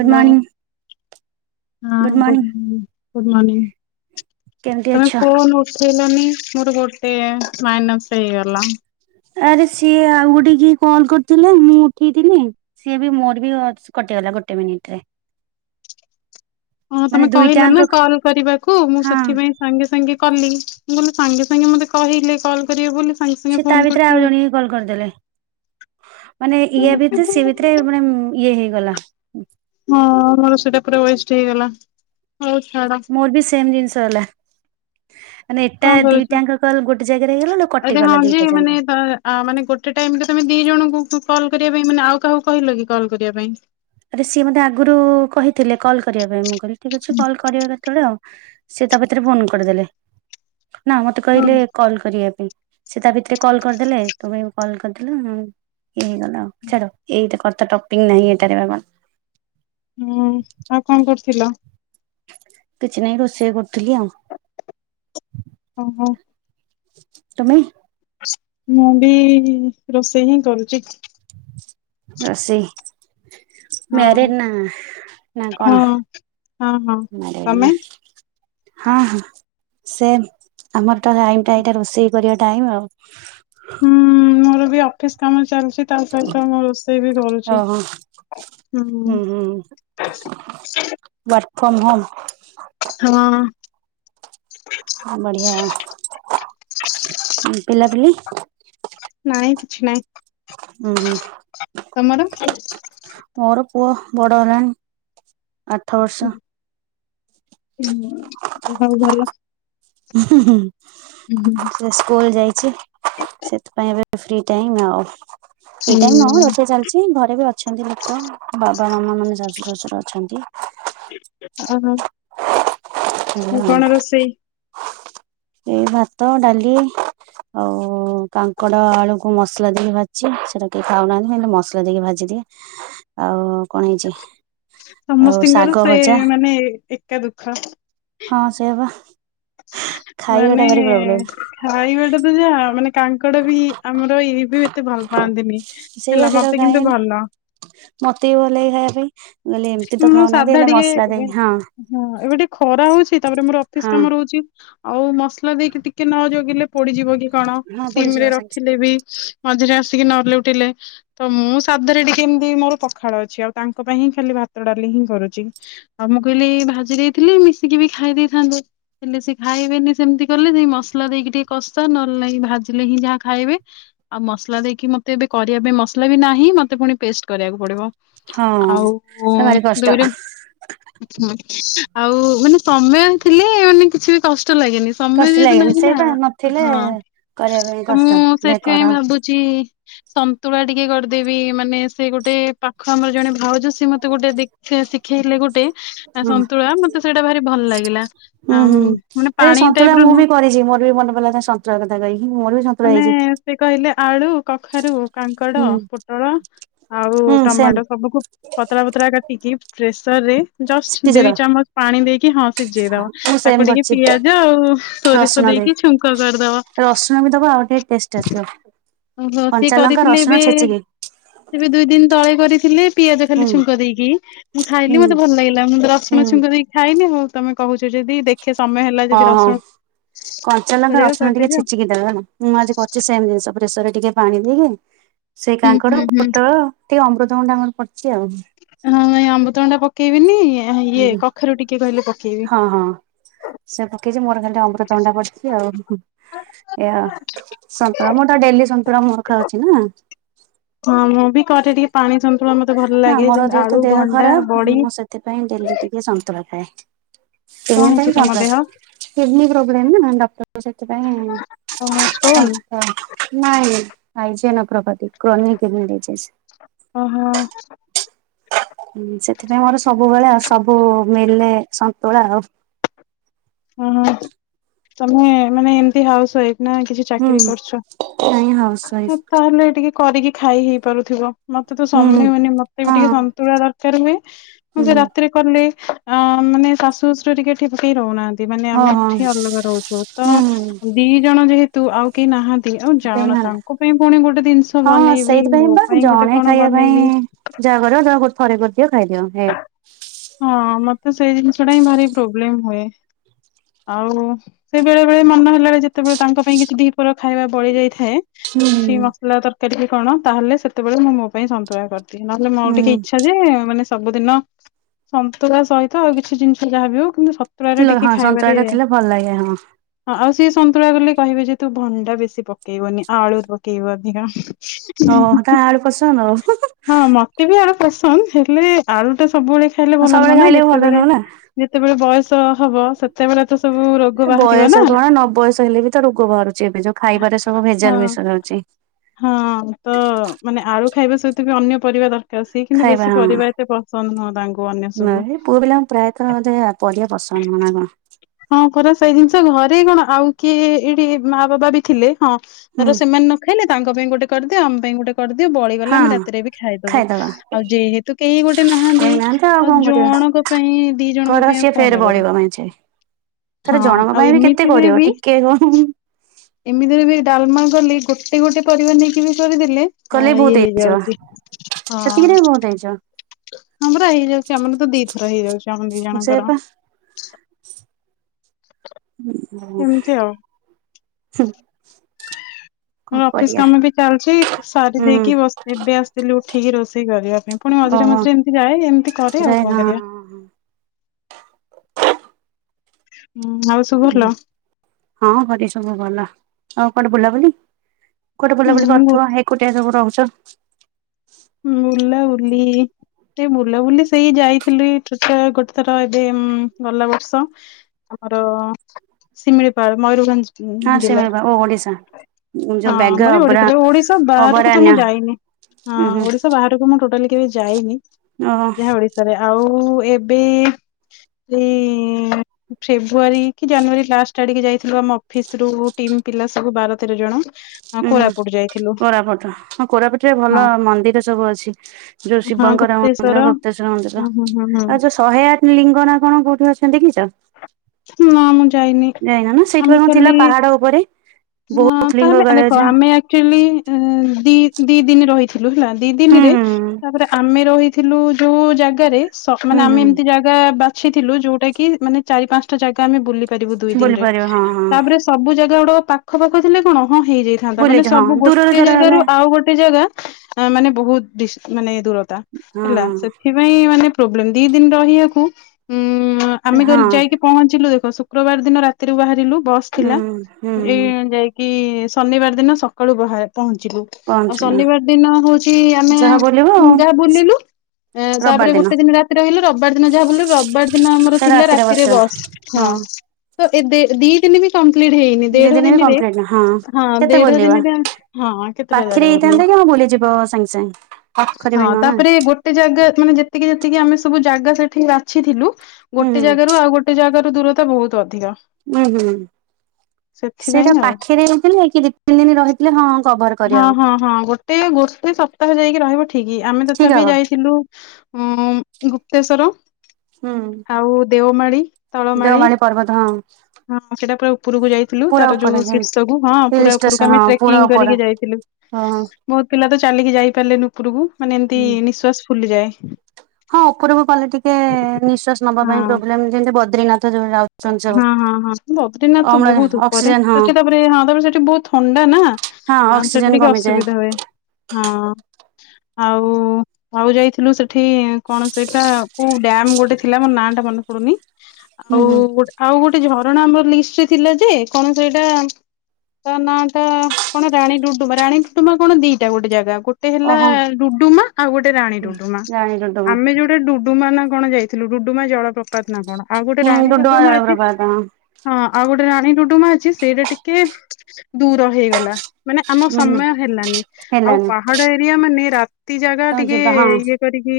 Good hello morning. ହଁ good morning କେମିତି ତମେ ଅଛ ଫୋନ୍ ଉଠ ଲନି ମୋର ଗୋଟେ ମାଇନସ ହେଇଗଲା ଆରେ ସିଏ ଆଉ ଗୋଟେ କି କଲ୍ କରିଥିଲେ ମୁଁ ଉଠେଇଥିଲି ସିଏ ବି ମୋର ବି କଟ। ଗୋଟେ ମିନିଟରେ। ହଁ ତମେ କହିଲ ନା ଦୁଇଟାଙ୍କ କଲ କରିବାକୁ ମୁଁ ହଁ ସେଥିପାଇଁ ସାଙ୍ଗେ ସାଙ୍ଗେ। କଲି ବୋଲେ ସାଙ୍ଗେ ସାଙ୍ଗେ ମତେ କହିଲେ କଲ୍ କରିବେ ବୋଲି। ସାଙ୍ଗେ ସାଙ୍ଗେ ସେ ତା ଫୋନ ଭିତରେ କରିଚ ଆଉ ଜଣ ହି କଲ୍ କରିଦେଲେ। ମାନେ ଇଏ ଭିତରେ ସେ ଭିତରେ ମାନେ ଇଏ ହେଇଗଲା। ହଁ ଆମର ସେଇଟା ପୁରା ବୟଷ୍ଠ ହେଇଗଲା। ହଉ ଛାଡ ମୋର ବି ସେମ୍ ଜିନିଷ ହେଲା। ମାନେ ଏଟା କଣ ଦିଟାଙ୍କ କଲ ଗୋଟେ ଜାଗାରେ କରୁଛ ହେଇଗଲା ଏ କଟିଗଲା ଦିଟା ହଁ ମାନେ ଯାକ ମାନେ ଗୋଟେ ଟାଇମରେ ତମେ ଦି ଜଣଙ୍କୁ କଲ୍ କରିବା ପାଇଁ ମାନେ ଆଉ କାହାକୁ କହିଲ କି କଲ୍ କରିବା ପାଇଁ। ଆରେ ସିଏ ମୋତେ ଆଗରୁ କହିଥିଲେ କଲ୍ କରିବା ପାଇଁ ମୁଁ କହିଲି ଠିକ ଅଛି କଲ୍ କରିବା କେତେବେଳେ ଆଉ। ସେ ତା ଭିତରେ ଫୋନ କରିଦେଲେ ନା ମତେ ହଁ। କହିଲେ କଲ କରି ସେ ତା ଭିତରେ କଲ କରିଦେଲେ ତୋ ପାଇଁ କଲ କରିଦେଲେ। ହେଇ ହେଇଗଲା ଛାଡ଼ ଏଇଟା କରତା ଟପିକ ନହିଁ ଏଟାରେ ବ ହୁଁ ଆଉ କଣ କରୁଥିଲ। କିଛି ନାଇଁ ରୋଷେଇ କରୁ ଓ ହୋ। ତୁମେ ମୁଁ ବି ରୋଷେଇ ହିଁ କରୁଛି। ଅଶେ ହଁ ମ୍ୟରେଡ ନା ନା ହଁ କଣ ହଁ ହଁ ମରେ ତମେ? ହଁ ହଁ ସେ ଆମର ତ ଟାଇ- ଟା- ଏଇଟା ରୋଷେଇ କରିବା ଟାଇମ୍ ଟା ଆଉ। ହୁଁ ମୋର ବି ଅଫିସ କାମ ଚାଲୁଛି ତା ସହିତ ମୁଁ ରୋଷେଇ ବି କରୁଛି। ଓହୋ ହୁଁ। ଫମ ହବ୍। ହଁ ହ ବଢିଆ ଆ ପିଲାପିଲି। ନାଇଁ କିଛି ନାଇଁ ହୁଁ ହୁଁ ତମର। ମୋର ପୁଅ ବଡ ହେଲାଣି ଆଠ ବର୍ଷ ହଁ ହଉ ଭଲ ହୁଁ ସେ ସ୍କୁଲ ଯାଇ ସେଥିପାଇଁ ଏବେ ଫ୍ରି ଟାଇମ ଆଉ। ଫ୍ରି ଟାଇମ ନୁହଁ ଓହୋ ରୋଷେଇ ଚାଲିଛି ଘରେ ବି ଅଛନ୍ତି ଲୋକ ବାବା। ମାନେ ସାସୁ ଶଜୁର ଅଛନ୍ତି। ଓହୋ। ହେଲେ ଆଉ ହଁ କଣ ରୋଷେଇ। ଏଇ ଭାତ ଡାଲି। ଆଉ କାଙ୍କଡ ଆଳୁକୁ ମସଲା ଦେଇକି ଭାଜିଛି ସେଟା କେହି ଖାଉନାହାନ୍ତି ମୁଲେ ମସଲା ଦେଇକି ଭାଜି ଆଉ। କଣ ହେଇଛି ଆଉ ଶାଗ ସମସ୍ତତିଙ୍କର ସେ ଭଜା ମାନେ ଏକା ଦୁଃଖ। ହଁ ସେୟାପା। ମାନେ ଖାଇବା ଟା ତ ଯା ମାନେ କାଙ୍କଡ ବି ଆମର ଇ ବି ଏତେ ଭଲ ପାଆନ୍ତିନି ହେଲା ମତେ କିନ୍ତୁ ଭଲ। ମୋତେ ଭଲ ଖାଇ ମୁଁ ସାଧା ଟିକେ ମସଲା ଦେଇ ହଁ ଏବେ ଟିକେ ଖରା ହଉଛି। ତାପରେ ମୋର ଅଫିସ ହଁ କାମ ରହୁଛି ଆଉ ମସଲା ଦେଇକି ଟିକେ ନ ଜଗିଲେ। ପୋଡିଯିବ କି କଣ ହଁ ସିମ ପୋଡିଯିବ ରେ ସାଙ୍ଗେ ସାଙ୍ଗେ ରଖିଲେ ବି ମଝିରେ ଆସ ନଲେ ଉଠିଲେ ତ ମୁଁ ସାଧରେ ଟିକେ ଏମିତି ମୋର ପଖାଳ ଅଛି ଆଉ ତାଙ୍କ ପାଇଁ ହିଁ ଖାଲି ଭାତ ଡାଲି ହିଁ କରୁଛି ଆଉ ମୁଁ କହିଲି ଭାଜି ଦେଇଥିଲି ମିଶିକି ବି ଖାଇ ଦେଇେଇଥାନ୍ତୁ। ହେଲେ ସେ ଖାଇବେନି ସେମିତି କଲେ ସେଇ ମସଲା ଦେଇକି ଟିକେ କଷା ନଲେ ନହିଁ ଭାଜିଲେ ହିଁ ଯାହା ଖାଇବେ। ଆଉ ମସଲା ଦେଇକି ମତେ ଏବେ କରିବା ପାଇଁ ମସଲା ବି ନାହିଁ ମତେ ପୁଣି ପେଷ୍ଟ କରିବାକୁ ପଡିବ। [unintelligible] ହଁ। ଭାରି କଷ୍ଟ ଆଉ ମାନେ। ସେମାନେ ଥିଲି ମାନେ କିଛି ବି କଷ୍ଟ। କଷ୍ଟ ଲାଗେନି ସମୟ କଷ୍ଟ ଯେହେତୁ ଲାଗେନି ନାହିଁ ନା ସେଇପା ନଥିଲେ ହଁ କରିବା ପାଇଁ ତ କଷ୍ଟ ମୁଁ ଦେ କର ସେଥିପାଇଁ ଭାବୁଛି। ସନ୍ତୁଳା ଟିକେ କରିଦେବି ମାନେ ସେ ଗୋଟେ ପାଖ ଆମର ଜଣେ ଭାଉଜ ସ ମତେ ଶିଖେଇଥିଲେ ଗୋଟେ ହୁଁ ସନ୍ତୁଳା ମତେ ସେଇଟା ଭାରି ଭଲ ଲାଗିଲା। ହୁଁ ଆମ୍ ହୁଁ ମାନେ ଏରେ ପାଣି ସନ୍ତୁଳା ଟାଇପ ର ମୁଁ ନୁହଁ ବି କରିଛି ମୋର ବି ମନପିଲ ସନ୍ତୁଳା କଥା କହିକି। ବି ସନ୍ତୁଳା ଆମେ ହେଇଛି ସେ କହିଲେ ଆଳୁ କଖାରୁ। କାଙ୍କଡ ହୁଁ। ପୋଟଳ ଆଉ ହୁଁ ସେମ୍ ଟମାଟୋ ସବୁକୁ ପତରା ପତରା କାଟିକି। ପ୍ରେସର ରେ ଜଷ୍ଟ ଦିଇ ସିଝେଇଦବ ଚାମଚ ପାଣି ଦେଇକି ହଁ ସିଝେଇଦବା ମୁଁ ସେମ୍ ତାକୁ ଟିକେ କରିଛି ପିଆଜ ଆଉ ସୋରିଷ ଦେଇକି ଛୁଙ୍କ କରିଦବା। ଆଉଡେଟ ବେଷ୍ଟ ଆସିବ ଓ ହୋ ସି କଞ୍ଚା ଲଙ୍କା କରିଥିଲେ ଏ ରସୁଣ ବି ଛେଚିକି ସେ ବି ଦୁଇ ଦିନ ତଳେ କରିଥିଲେ। ପିଆଜ ହୁଁ ଖାଲି ଛୁଙ୍କ ଦେଇକି ମୁଁ ଖାଇଲି ହୁଁ। ମତେ ଭଲ ଲାଗିଲା ମୁଁ ହୁଁ ରସୁଣ ଛୁଙ୍କ ଦେଇକି ଖାଇଲି ଆଉ ତମେ କହୁଛ। ଯଦି ଦେଖେ ସମୟ ହେଲା ହଁ ଯଦି ହଁ। ରସୁଣ। କଞ୍ଚା ଲଙ୍କା କରିବାକୁ ରଚଣ ଟିକେ କରିଦେବି ଆଉ। ଛେଚିକି ଦେବା ହେଲା ମୁଁ ଆଜି କରିଛି ସେ ଜିନିଷ ପ୍ରେସରରେ। ଟିକେ ପାଣି ଦେଇକି ସେଇ ହୁଁ ହୁଁ କାଙ୍କଡ ହୁଁ ପୋଟଳ ଟିକେ ଅମୃତଭ ଡାଙ୍ଗର ପଡିଛି ଆଉ। ହଁ ନାଇଁ ଆମ୍ବୁତଣ ଟା ପକେଇବିନି ଇଏ କଖରୁ ଟିକେ କହିଲେ ପକେଇବି। ହଁ ହଁ ସେ ପକେଇଛି ମୋର ଖାଲି ଅମୃତ ଅଣ୍ଡା ପଡିଛି ଆଉ। ଏଆ ସନ୍ତୁଳା ମୋର ତ ଡେଲି ସନ୍ତୁଳା ମୋର ଖାଉଚିନା। ହଁ ମୁଁ ବି କଟେ ଟିକେ ପାଣି ହଁ ମତେ ଭଲ ନା ଲାଗେ ମୋର ଯେମତି ଯେହେତୁ ଆଳୁ ଦେହ ଭଣ୍ଡା ଖରାପ ବଡି। ମୁଁ କଣ ସେଥି ହେଇଛି ପାଇଁ ତମ ପ୍ର ଦେହ କିଡନୀ ପ୍ରୋବ୍ଲେମ୍ ନା ଡଟର ସେଥିପାଇଁ ଷ୍ଟୋନ ଆଚଛା ନାଇଁ ପାଇଛି ନ ପ୍ରପତି କ୍ରୋନ କେଛି ଓ ହୋ। ହଁ ସେଥିପାଇଁ ମୋର ସବୁବେଳେ ସବୁ ମେଲେ ସନ୍ତୁଳା ଆଉ। ଓ ହ ତମେ ମାନେ ଏମତି ହାଉସ୍ ୱାଫି। ନା କିଛି ହୁଁ ଚାକିରି କରୁଛ ନାଇଁ ହାଉସ ୱାଇଫ ତାହେଲେ ଟିକେ କରିକି ଖାଇ ହେଇ ପାରୁଥିବ। ମତେ ତ ହୁଁ ହୁଁ ସମୟ ହୁଏନି ମତେ ବି ଟିକେ ହଁ ସନ୍ତୁଳା ଦରକାର ହୁଏ ମୁଁ ସେ ହୁଁ ରାତିରେ କଲି। ଅ ମାନେ ଶାଶୁ ଶଶୁର ଟିକେ ଠିକ୍ ହେ ରହୁନାହାନ୍ତି। ମାନେ ହଁ ଆମେ ହଁ ଏଠି ଅଲଗା ରହୁଛୁ ତ ହୁଁ ଦି ଜଣ ଯେହେତୁ ଆଉ କେହି ନାହାନ୍ତି। ଆଉ ଜାଣ ଦେଇନାହାନ୍ତି। ତାଙ୍କ ପାଇଁ ପୁଣି ଗୋଟେ ଜିନିଷ ହଁ ବନେଇବି ସେଇଥିପାଇଁ ମୋ ବା ପାଇଁ ଗୋଟେ ଜଣେ କଣ ଖାଇବା ପାଇଁ ବନେଇବି ଯାହା କରିବା ତାୋ ଥରେ କରିଦିଅ ଖାଇଦିଅ ହେ ହଁ ମତେ ସେଇ ଜିନଷଟା ଭାର ପ୍ରୋବ୍ଲେମ ହୁଏ। ଆଉ ସେ ବେଳେ ବେଳେ ମନ ହେଲାଣି ଯେତେବେଳେ ତାଙ୍କ ପାଇଁ କିଛି ଦିପୋର ଖାଇବା ବଳି ଯାଇଥାଏ। ହୁଁ। କିଛି ମସଲା ତରକାରୀ ବି କଣ ତାହେଲେ ସେତେବେଳେ ମୁଁ ମୋ ପାଇଁ ସନ୍ତୁୋଳ କରିି। ନହେଲେ ମୋର ଟିକେ ଇଚ୍ଛା ଯେ ମାନେ ସବୁଦିନ ସନ୍ତୁଳା ସହିତ ଆଉ କିଛି ଜିନିଷ ଯାହାବି ହଉ କିନ୍ତୁ ସତୁୁଳାରେ ହୁଁ ଟିକେ ହଁ ସନ୍ତୁଳା ଖାଇବାରେ ଟା ଥିଲେ ଭଲ ଲାଗେ ହଁ ହଁ ଆଉ ସଏ ସନ୍ତୁଳା କଲେ କହିବେ ଯେ ତୁ ଭଣ୍ଡା ବେଶୀ ପକେଇବନି ଆଳୁରୁ ପକେଇବୁ ଅଧିକା। ଓଁ ତା ଆଳୁ ପସନ୍ଦ ଆଉ। ହଁ ମତେ ବି ଆଳୁ ପସନ୍ଦ ହେଲେ ଆଳୁ ଟା ସବୁବେଳେ ଖାଇଲେ ଭଲ ନହ ସବୁବେଳେ ନା ଖାଇଲେ ଭଲ ଯେତେବେଳେ ନୁହଁ ନା। ଯେତେବେଳେ ବୟସ। ହବ ସେତେବେଳେ ତ ସବୁ ରୋଗ ବାହାରିବ ନା ବୟସ କଣ ନ ବୟସ ହେଲେ ବି ତ ରୋଗ ବାହାରୁଛି ଏବେ ଯୋଉ ଖାଇବାରେ ସବୁ ହଁ ଭେଜାଲ ମିଶା ଯାଉଛି। ହଁ ତ ମାନେ ଆଳୁ ଖାଇବା ସହିତ ବି ଅନ୍ୟ ପରିବା ଦର ତ ସିଏ କିନ୍ତୁ ଖାଇବା ବେଶୀ ହଁ ପରିବା ଏତେ ପସନ୍ଦ ନୁହଁ ତାଙ୍କୁ ଅନ୍ୟ ସବୁ ନାଇଁ ତମ ନା କଣ? ହଁ ପରା ସେଇ ଜିନିଷ ଘରେ କଣ ଆଉ କିଏ ଏଇଠି ମା ବାବା ବି ଥିଲେ। ହଁ ହୁଁ। ତାର ସେମାନେ ନ ଖାଇଲେ ତାଙ୍କ ପାଇଁ ଗୋଟେ କରିଦିଅ ଆମ ପାଇଁ ଗୋଟେ କରିଦିଅ ବଳିଗଲା ହଁ ଆମେ ହଁ ରାତିରେ ବି ଖାଇଦବୁ। ଖାଇଦବା ଆଉ ଯେହେତୁ କେହି ଗୋଟେ ନାହାନ୍ତି ଖାଇନାହାନ୍ତି ଆଉ କଣ କରିବା ଜଣଙ୍କ ପାଇଁ ଦି କର ଜଣଙ୍କ ପାଇଁ ଆଉ ସିଏ କଣ ଫେର ଟା କରି । ଜଣଙ୍କ ବଳିବ ପାଇଁ ଅଛି। ଆରେ ଜଣକ ଆଉ ପାଇଁ ବି କେତେ ଏମିତିରେ କରିବ ବି ଟିକେ ହୁଁ ହୁଁ ହୁଁ। ଏମିତିରେ ବି ଡାଲମା କଲି ଗୋଟେ ଗୋଟେ ପରିବା ନେଇକି ବି କରିଦେଲେ ହଁ କଲେ ବହୁତ ଇଏ ହେଇଯିବ। ହେଇଯାଉଛି ହଁ। ସେତିକିରେ ବହୁତ ହେଇଯିବ ଆମର ହେଇଯାଉଛି ଆମର ତ ଦି ଥର ହେଇଯାଉଛି ଆମ ଦି ସେ ଜଣଙ୍କର। ପା ଉ ହୁଁ ଏମିତି ଆଉ। ହୁମ । ହୁଁ ଅଫିସ କାମ ବି ଚାଲିଛି ସାରି ହୁଁ ଦେଇକି ବସ ଏବେ ଆସିଥିଲି ଉଠିକି ରୋଷେଇ କରିବା। ପୁଣି ମଝିରେ ଓହୋ ମଝିରେ ଏମିତି ଯାଏ ଏମିତି କରେ ସେ ଆଉ କଣ କରିବା। ହଁ ହୁଁ ଆଉ ସବୁ ଭଲ ହଁ ଘରେ ସବୁ ଭଲ, ଆଉ କୁଆଡେ ବୁଲାବୁଲି? କୁଆଡେ ବୁଲାବୁଲି ହୁଁ କରିଥିବ ଏକୁଟିଆ ସବୁ ରହୁଛ। ପ୍ଲିଜ। ସେ ବୁଲାବୁଲି ସେଇ ଯାଇଥିଲି [unintelligible] ଗୋଟେଥର ଏବେ ଉମ ଗଲା ବର୍ଷ ଆଉ ଆମର ଶିମିଳିପାଳ ମୟୂରଭଞ୍ଜ। ହଁ ଜିଲ୍ଲା ଶିମିଳିପାଳ ଓ ଓଡ଼ିଶା। ହଁ ଆମରି ଓଡିଶାରେ ଓଡ଼ିଶା ବାହାରକୁ ତ ମୁଁ ଅଭୟାରଣ୍ୟ ଯାଇନି ହଁ। ଉଁ ହୁଁ ଓଡିଶା ବାହାରକୁ ମୁଁ ଟୋଟାଲି କେବେ ଯାଇନି ଓହୋ ଯାହା ଓଡିଶାରେ। ଆଉ ଏବେ ଏଇ ଫେବୃଆରୀ କି ଜାନୁଆରୀ ଲାଷ୍ଟ ଆଡିକି ଯାଇଥିଲୁ ଆମ ଅଫିସ ରୁ। ଟିମପିଲା ସବୁ ବାର ତେର ଜଣ ହଁ ଉ ହୁଁ କୋରାପୁଟ ଯାଇଥିଲୁ କୋରାପୁଟ ହଁ କୋରାପୁଟରେ ହଁ ଭଲ ମନ୍ଦିର ସବୁ ଅଛି, ଯୋଉ ହଁ ଶିବଙ୍କର ଗୁପ୍ତେଶ୍ଵର। ମନ୍ଦିର ଗୁପ୍ତେଶ୍ଵର ମନ୍ଦିର ହୁଁ ହୁଁ ହୁଁ ଆଉ ହୁଁ ଯୋଉ ଶହେ ଆଠ ଲିଙ୍ଗନା କଣ କୋଉଠି ଅଛନ୍ତି ଦେଖିଛ? ନା ମୁଁ ଯାଇନି, ଯାଇନ ନା ସେଇଠି ବା ଆମେ କଣ ଥିଲା ଖାଲି ପାହାଡ ଉପରେ ହଁ ବହୁତ ଲିଙ୍ଗ ତାହେଲେ କାଳେ ଦେଖ, ଅଛି ଆମେ ଆଚୁଆଲି ଦି ଦି ଦିନ ରହି ହେଲା ଦି ହୁଁ ଦିନରେ ହୁଁ ତାପରେ ଆମେ ରହିଥିଲୁ ଯୋଉ ଜାଗାରେ ମାନେ ହୁଁ ଆମେ ହୁଁ ଏମିତି ଜାଗା ବାଛିଥିଲୁ, ଯୋଉଟା କି- ମାନେ ଚାରି ପାଞ୍ଚଟା ଜାଗା ଆମେ ବୁଲି ପାରିବୁ ଦୁଇ ବୁଲି ଦିନରେ, ପାରିବ ହଁ ହଁ ତାପରେ ସବୁ ଜାଗା ଗୁଡାକ ପାଖ ପାଖ ଥିଲେ କଣ? ହଁ ହେଇଯାଇଥାନ୍ତା, ମାନେ ବୁଲିଛ ହଁ ସବୁ ଦୂରରେ ଗୋଟେ ଧର ଜାଗାରୁ ହେଲେ ଆଉ ଗୋଟେ ଜାଗା ମାନେ ବହୁତ ଡିସ ମାନେ- ଦ ହଁ ହେଲା ହଁ ସେଥିପାଇଁ ମାନେ ପ୍ରବ୍ଲେମ ଦି ଦିନ ରହିବାକୁ ଉ ମା ଆମେ କହିଲୁ ହଁ ଯାଇକି ପହଞ୍ଚିଲୁ ଦେଖ ଶୁକ୍ରବାର ଦିନ ରାତିରୁୁ ବାହାରିଲୁ ବସ୍ ହୁଁ ଥିଲା, ହୁଁ ଏନେ ଯାଇକି କି ଇ ଶନିବାର ଦିନ ସକାଳୁ ବାହାରେ ପହଞ୍ଚିବୁ, ଆଉ ପହଞ୍ଚିଲ ଶନିବାର ଦିନ ହଉଛି ଆମେ ଯାହା ବୁଲିବ ଆଉ ଯାହା ବୁଲିଲୁ ତାପରେ ଗୋଟେ ଦିନ ରାତି ରହିଲୁ ରବିବାର ଦିନ ଯାହା ବୁଲିଲୁ, ରବିବାର ଦିନ ଆମର ସେ ଥିଲା ରାତିରେ ବସିବ ବସ ହଁ, ତ ଏ ଦେ ଦିଇ ଦିନ ବି କାମ ହେଇନି ଦି ଦେଢ ଦିନ ବି ଦିନରେ କମ୍ପ୍ଲିଟ ହଁ, କେତେ ଦେଢ ବୁଲିବା ଦିନରେ ହଁ, କେତେଟା ପାଖରେ ଜାଗା ବୁଲିବ ହେଇଥାନ୍ତା କି ହଁ ବୁଲିଯିବ ସାଙ୍ଗେ ସାଙ୍ଗେ ପାଖରେ ବି ହଁ ନୁହଁ ନା ତାପରେ ଗୋଟେ ଜାଗା ମାନେ ଯେତିକି ଯେତିକି ଆମେ ସବୁ ଜାଗା ସେ ବାଛିଥିଲୁ ହୁଁ ଗୋଟେ ହୁଁ ଜାଗାରୁ ଆଉ ଜାଗାରୁ ଦୂରତା ବହୁତ ଅଧିକା ହୁଁ ହୁଁ ସେଥିପାଇଁ ସେଟା ଆଉ। ପାଖରେ ହେଇଥିଲେ କି ଦି ତିନି ଦିନ ରହିଥିଲେ ହଁ କଭର ହଁ କରିହବ ହଁ ହଁ ଗୋଟେ ଗୋଟେ ସପ୍ତାହ ଯାଇକି ରହିବ ଠିକି ଆମେ ଠିକ ହବ ତଥାପି ଯାଇଥିଲୁ ହଁ ଗୁପ୍ତେଶ୍ଵର ହୁଁ ଆଉ ଦେଓମାଳିୀ। ଦେଓମାଳି ପର୍ବତ ହଁ। ହଁ ସେଟାପୁରା ଉ ଉପରୁକୁ ଯାଇଥିଲୁ ପୁରା ତାର ଉପରେ ଯୋଉ ଶିର୍ଷକୁୁ ହଁ ହିଲ୍ ପୁରା ଉପରକୁ ଷ୍ଟେସନ ଆମେ ହଁ ପୁରା ଟ୍ରେକିଂ ଉପର କରିକି ଯାଇଥିଲୁ। ହଁ ବହୁତ ପିଲା ତ ଚାଲିକି ଯାଇ ପାରିଲେନୁ ଉପରକୁ ମାନେ ଏମତି ହୁଁ ନିଶ୍ଵାସ ଫୁଲିଯାଏ। ହଁ ଉପରକୁ କଲେ ଟିକେ ନିଶ୍ଵବାସ ନବା ପାଇଁ ହଁ। ପ୍ରୋବ୍ଲେ ଯେମତି ବଦ୍ରିନାଥ ଯୋଉ ଯାଉ ହଁ ହଁ ହଁ ବଦ୍ରୀିନାଥ ତ ବହୁତ ଉପରେ ଅକ୍ସିଜେନ ହଁ ତାପରେ ହଁ ତାପରେ ସେଠି ବହୁତ ଥଣ୍ଡା ନା। ହଁ ଆମ ଅକ୍ସିଜେନ ସେଠି ଟିକେ କମିଯାଏ। ଅସୁବିଧା ହୁଏ ହଁ। ଆଉ ଆଉ ଯାଇଥିଲୁ ସେଠି କଣ ସେଇଟା କୋଉ ଡ୍ୟାମ ଗୋଟେ ଥିଲା ମୋ ନାଁ ଟା ମନେ ଡୁନି ଆଉ ହୁଁ ହୁଁ। ଆଉ ଗୋଟେ। ଗୋଟେ ଝରଣା ଆମର ଲିଷ୍ଟରେ ଥିଲା ଯେ କଣ ସେଇଟା। ତା ନାଟା କଣ ରାଣୀ ଡୁଡୁମା ରାଣୀ ଡୁଡୁମା କଣ ଦିଟା ଗୋଟେ ଜାଗା ଗୋଟେ। ଗୋଟେ ହେଲା ଓହୋ ଡୁଡୁମା ଆଉ ଗୋଟେ ରାଣୀ ଡୁଡୁମା ଜାଣି ଡୁଡୁମା ଆମେ ଯୋଉଟା ଡୁଡୁମା। କଣ ଯାଇଥିଲୁ ରୁଡୁମା ଜଳ ପ୍ର୍ରପାତ ନା କଣ ଆଉ ଗୋଟେ ହୁଁ ରାଣୀ ଡୁଡୁମା ରୁଡୁମା ଅଛି ଜଳପ୍ରପାତ ହଁ ହଁ ଆଉ ଗୋଟେ ରାଣୀ ଡୁଡୁମା ଅଛି ସେଇଟା ଟିକେ ଦୂର ହେଇଗଲା ମାନେ ଆମ ହୁଁ ହୁଁ। ସମୟ ହେଲାନି ଆଉ ହେଲାନି ପାହାଡ ଏରିଆ ମାନେ ତି ଜାଗା ତ ଟିକେ ଯିବା ହଁ ଇଏ କରିକି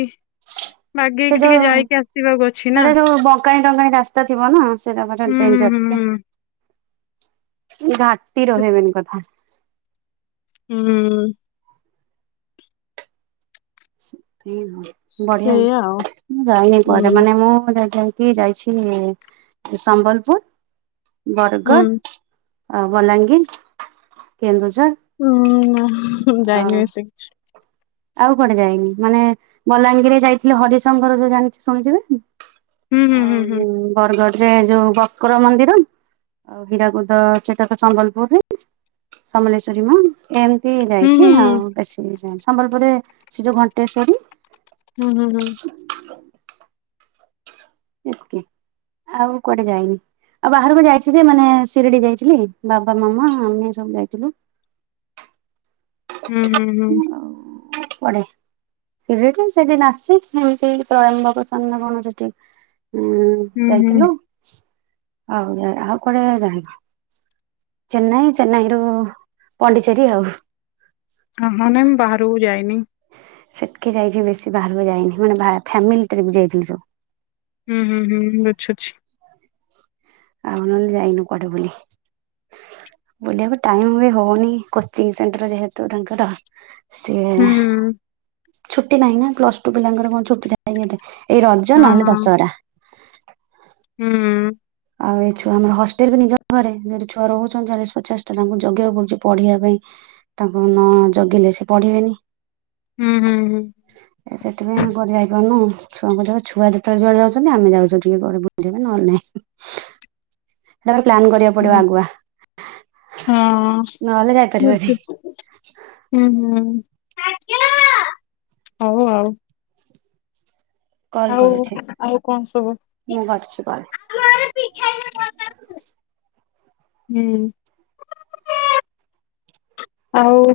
ସେ ବାଗେଇକି ଟିକେ ଯୋଉ ଯାଇକି ଆସିବାକୁ ଅଛି ନା ଟା ରାସ୍ତା ଥିବ ନା ସେଟା ଗୋଟେ ହୁଁ ହୁଁ ଡେଞ୍ଜର ହୁଁ ଟିକେ ହୁଁ। ତି ସେ- ରହିବନ କଥା। ହୁଁ। ସେ ବଢିଆ ସେଇଆ ଆଉ ମୁଁ ଯାଇନି କୁଆଡ ହୁଁ। ମାନେ ମୁଁ ଯ କିଏ ଯାଇଛି ସମ୍ବଲପୁର୍ ହୁଁ ବରଗଡ଼। ଅ ବଲାଙ୍ଗୀର କେନ୍ଦୁଝ ହୁଁ ଯାଇନି ବ ସେ କିଛି। ଆଉ କୁଆଡେ ଯାଇନି ମାନେ ବଲାଙ୍ଗୀରରେ ଯାଇଥିଲେ ହରିଶଙ୍କର ଯୋଉ ଜାଣିଛି ଶୁଣିଥିବେ। ହୁଁ ହୁଁ ଆଉ ହୁଁ ହୁଁ। ହ ବର୍ଗର୍। ରେ ଯୋଉ ବକର ମନ୍ଦିର ଆଉ ହୀରାକୁଦ ସେଟାକ ସମ୍ବଲପୁରରେ। ସମଲେଶ୍ଵରୀ ମା ଏ ହୁଁ ଯାଇଛି ହୁଁ ଆଉ ବେଶୀ ସମ୍ବଲପୁରରେ ସେ ଯୋଉ ଘଣ୍ଟେଶ୍ଵରୀ। ହୁଁ ହୁଁ ହୁଁ। ଆଉ କୁଆଡେ ଯାଇନି। ଆଉ ବାହାରକୁ ଯାଇଛି ଯେ ମାନେ ସିରିଡି ଯାଇଥିଲି ବାବା ମାମା ଆମେ ସବୁ ଯାଇଥିଲୁ। ହୁଁ ହୁଁ ହୁଁ। ପଡ଼େ। ସେ ସେଠି ନାସିକ୍ ସେମିତି ପ୍ରୟମ୍ଭ ପ୍ରସନ୍ନ କଣ ସେଠି। ହୁଁ ହୁଁ ହୁଁ ଯାଇଥିଲୁ ଆଉ ଯ ଆଉ କୁଆଡେ ଜାଣିଲ। ଚେନ୍ନାଇ ଚେନ୍ନାଇରୁ ପଣ୍ଡିଚେରୀ ଆଉ ହଁ ହଁ ନାଇଁ ମୁଁ ବାହାରକୁ ଯାଇନି। ସେତକି ଯାଇଛି ବେଶୀ ବାହାରକୁ ଯାଇନି ମାନେ ଫ୍ୟାମିଲି ଟ୍ରିପ ଯାଇଥିଲୁ ସବୁ। ହୁଁ ହୁଁ ହୁଁଁ ଆଚ୍ଛା ଆଚ୍ଛା। ଆଉ ନହେଲେ ଯାଇନୁ କୁଆଡ଼େ ବୁଲି? ବୁଲିଆକୁ ଟାଇମ ବି ହଉନି କୋଚିଂ ସେଣ୍ଟର ଯେହେତୁ ତାଙ୍କର। ସିଏ ହୁଁ ଛୁଟି ନାହିଁ ନା ପ୍ଲସ ଟୁ ପିଲାଙ୍କର କଣ ଛୁଟି ଥାଏ କି ଏତେ ଏଇ ରଜ ହଁ ନହେଲେ ହଁ ଦଶହରା। ହୁଁ। ଆଉ ଏଇ ଛୁଆ ଆମ ହଷ୍ଟେଲ ବି ନିଜ ଘରେ ଯଦି ଛୁଆ ରହୁଛନ୍ତି ଚାଳିଶ ପଚାଶ ଟା ତାଙ୍କୁ ଜଗିବାକୁ ପଡୁଛି। ପଢିବା ପାଇଁ ତାଙ୍କୁ ନ ଜଗିଲେ ସେ ପଢିବେନି। ହୁଁ ହୁଁ ହୁଁ। ଏ ସେଥିପାଇଁ ଆମେ କୁଆଡ଼େ ଯାଇପାରୁନୁ ଛୁଆଙ୍କ ଦେହ ଛୁଆ ଯେତେବେଳେ ଯୁଆଡେ ଯାଉଛନ୍ତି ଆମେ ଯାଉଛୁ ଟିକେ କୁଆଡେ ବୁଲିବା ନହେଲେ ନାଇଁ। ସେତବେଳେ ପ୍ଲାନ୍ କରିବାକୁ ପଡିବ ହୁଁ ଆଗୁଆ। ହଁ ନହେଲେ ହଁ ଯାଇପାରିବନି [unintelligible] ହୁଁ ହୁଁ। ଆଜ୍ଞା ହଉ ଆଉ। କଲ୍ ଆଉ କରୁଛି ଆଉ କଣ ସବୁ ମୁଁ କରୁଛି କଲ୍। ଆ [inaudible] ହୁଁ ଆଉ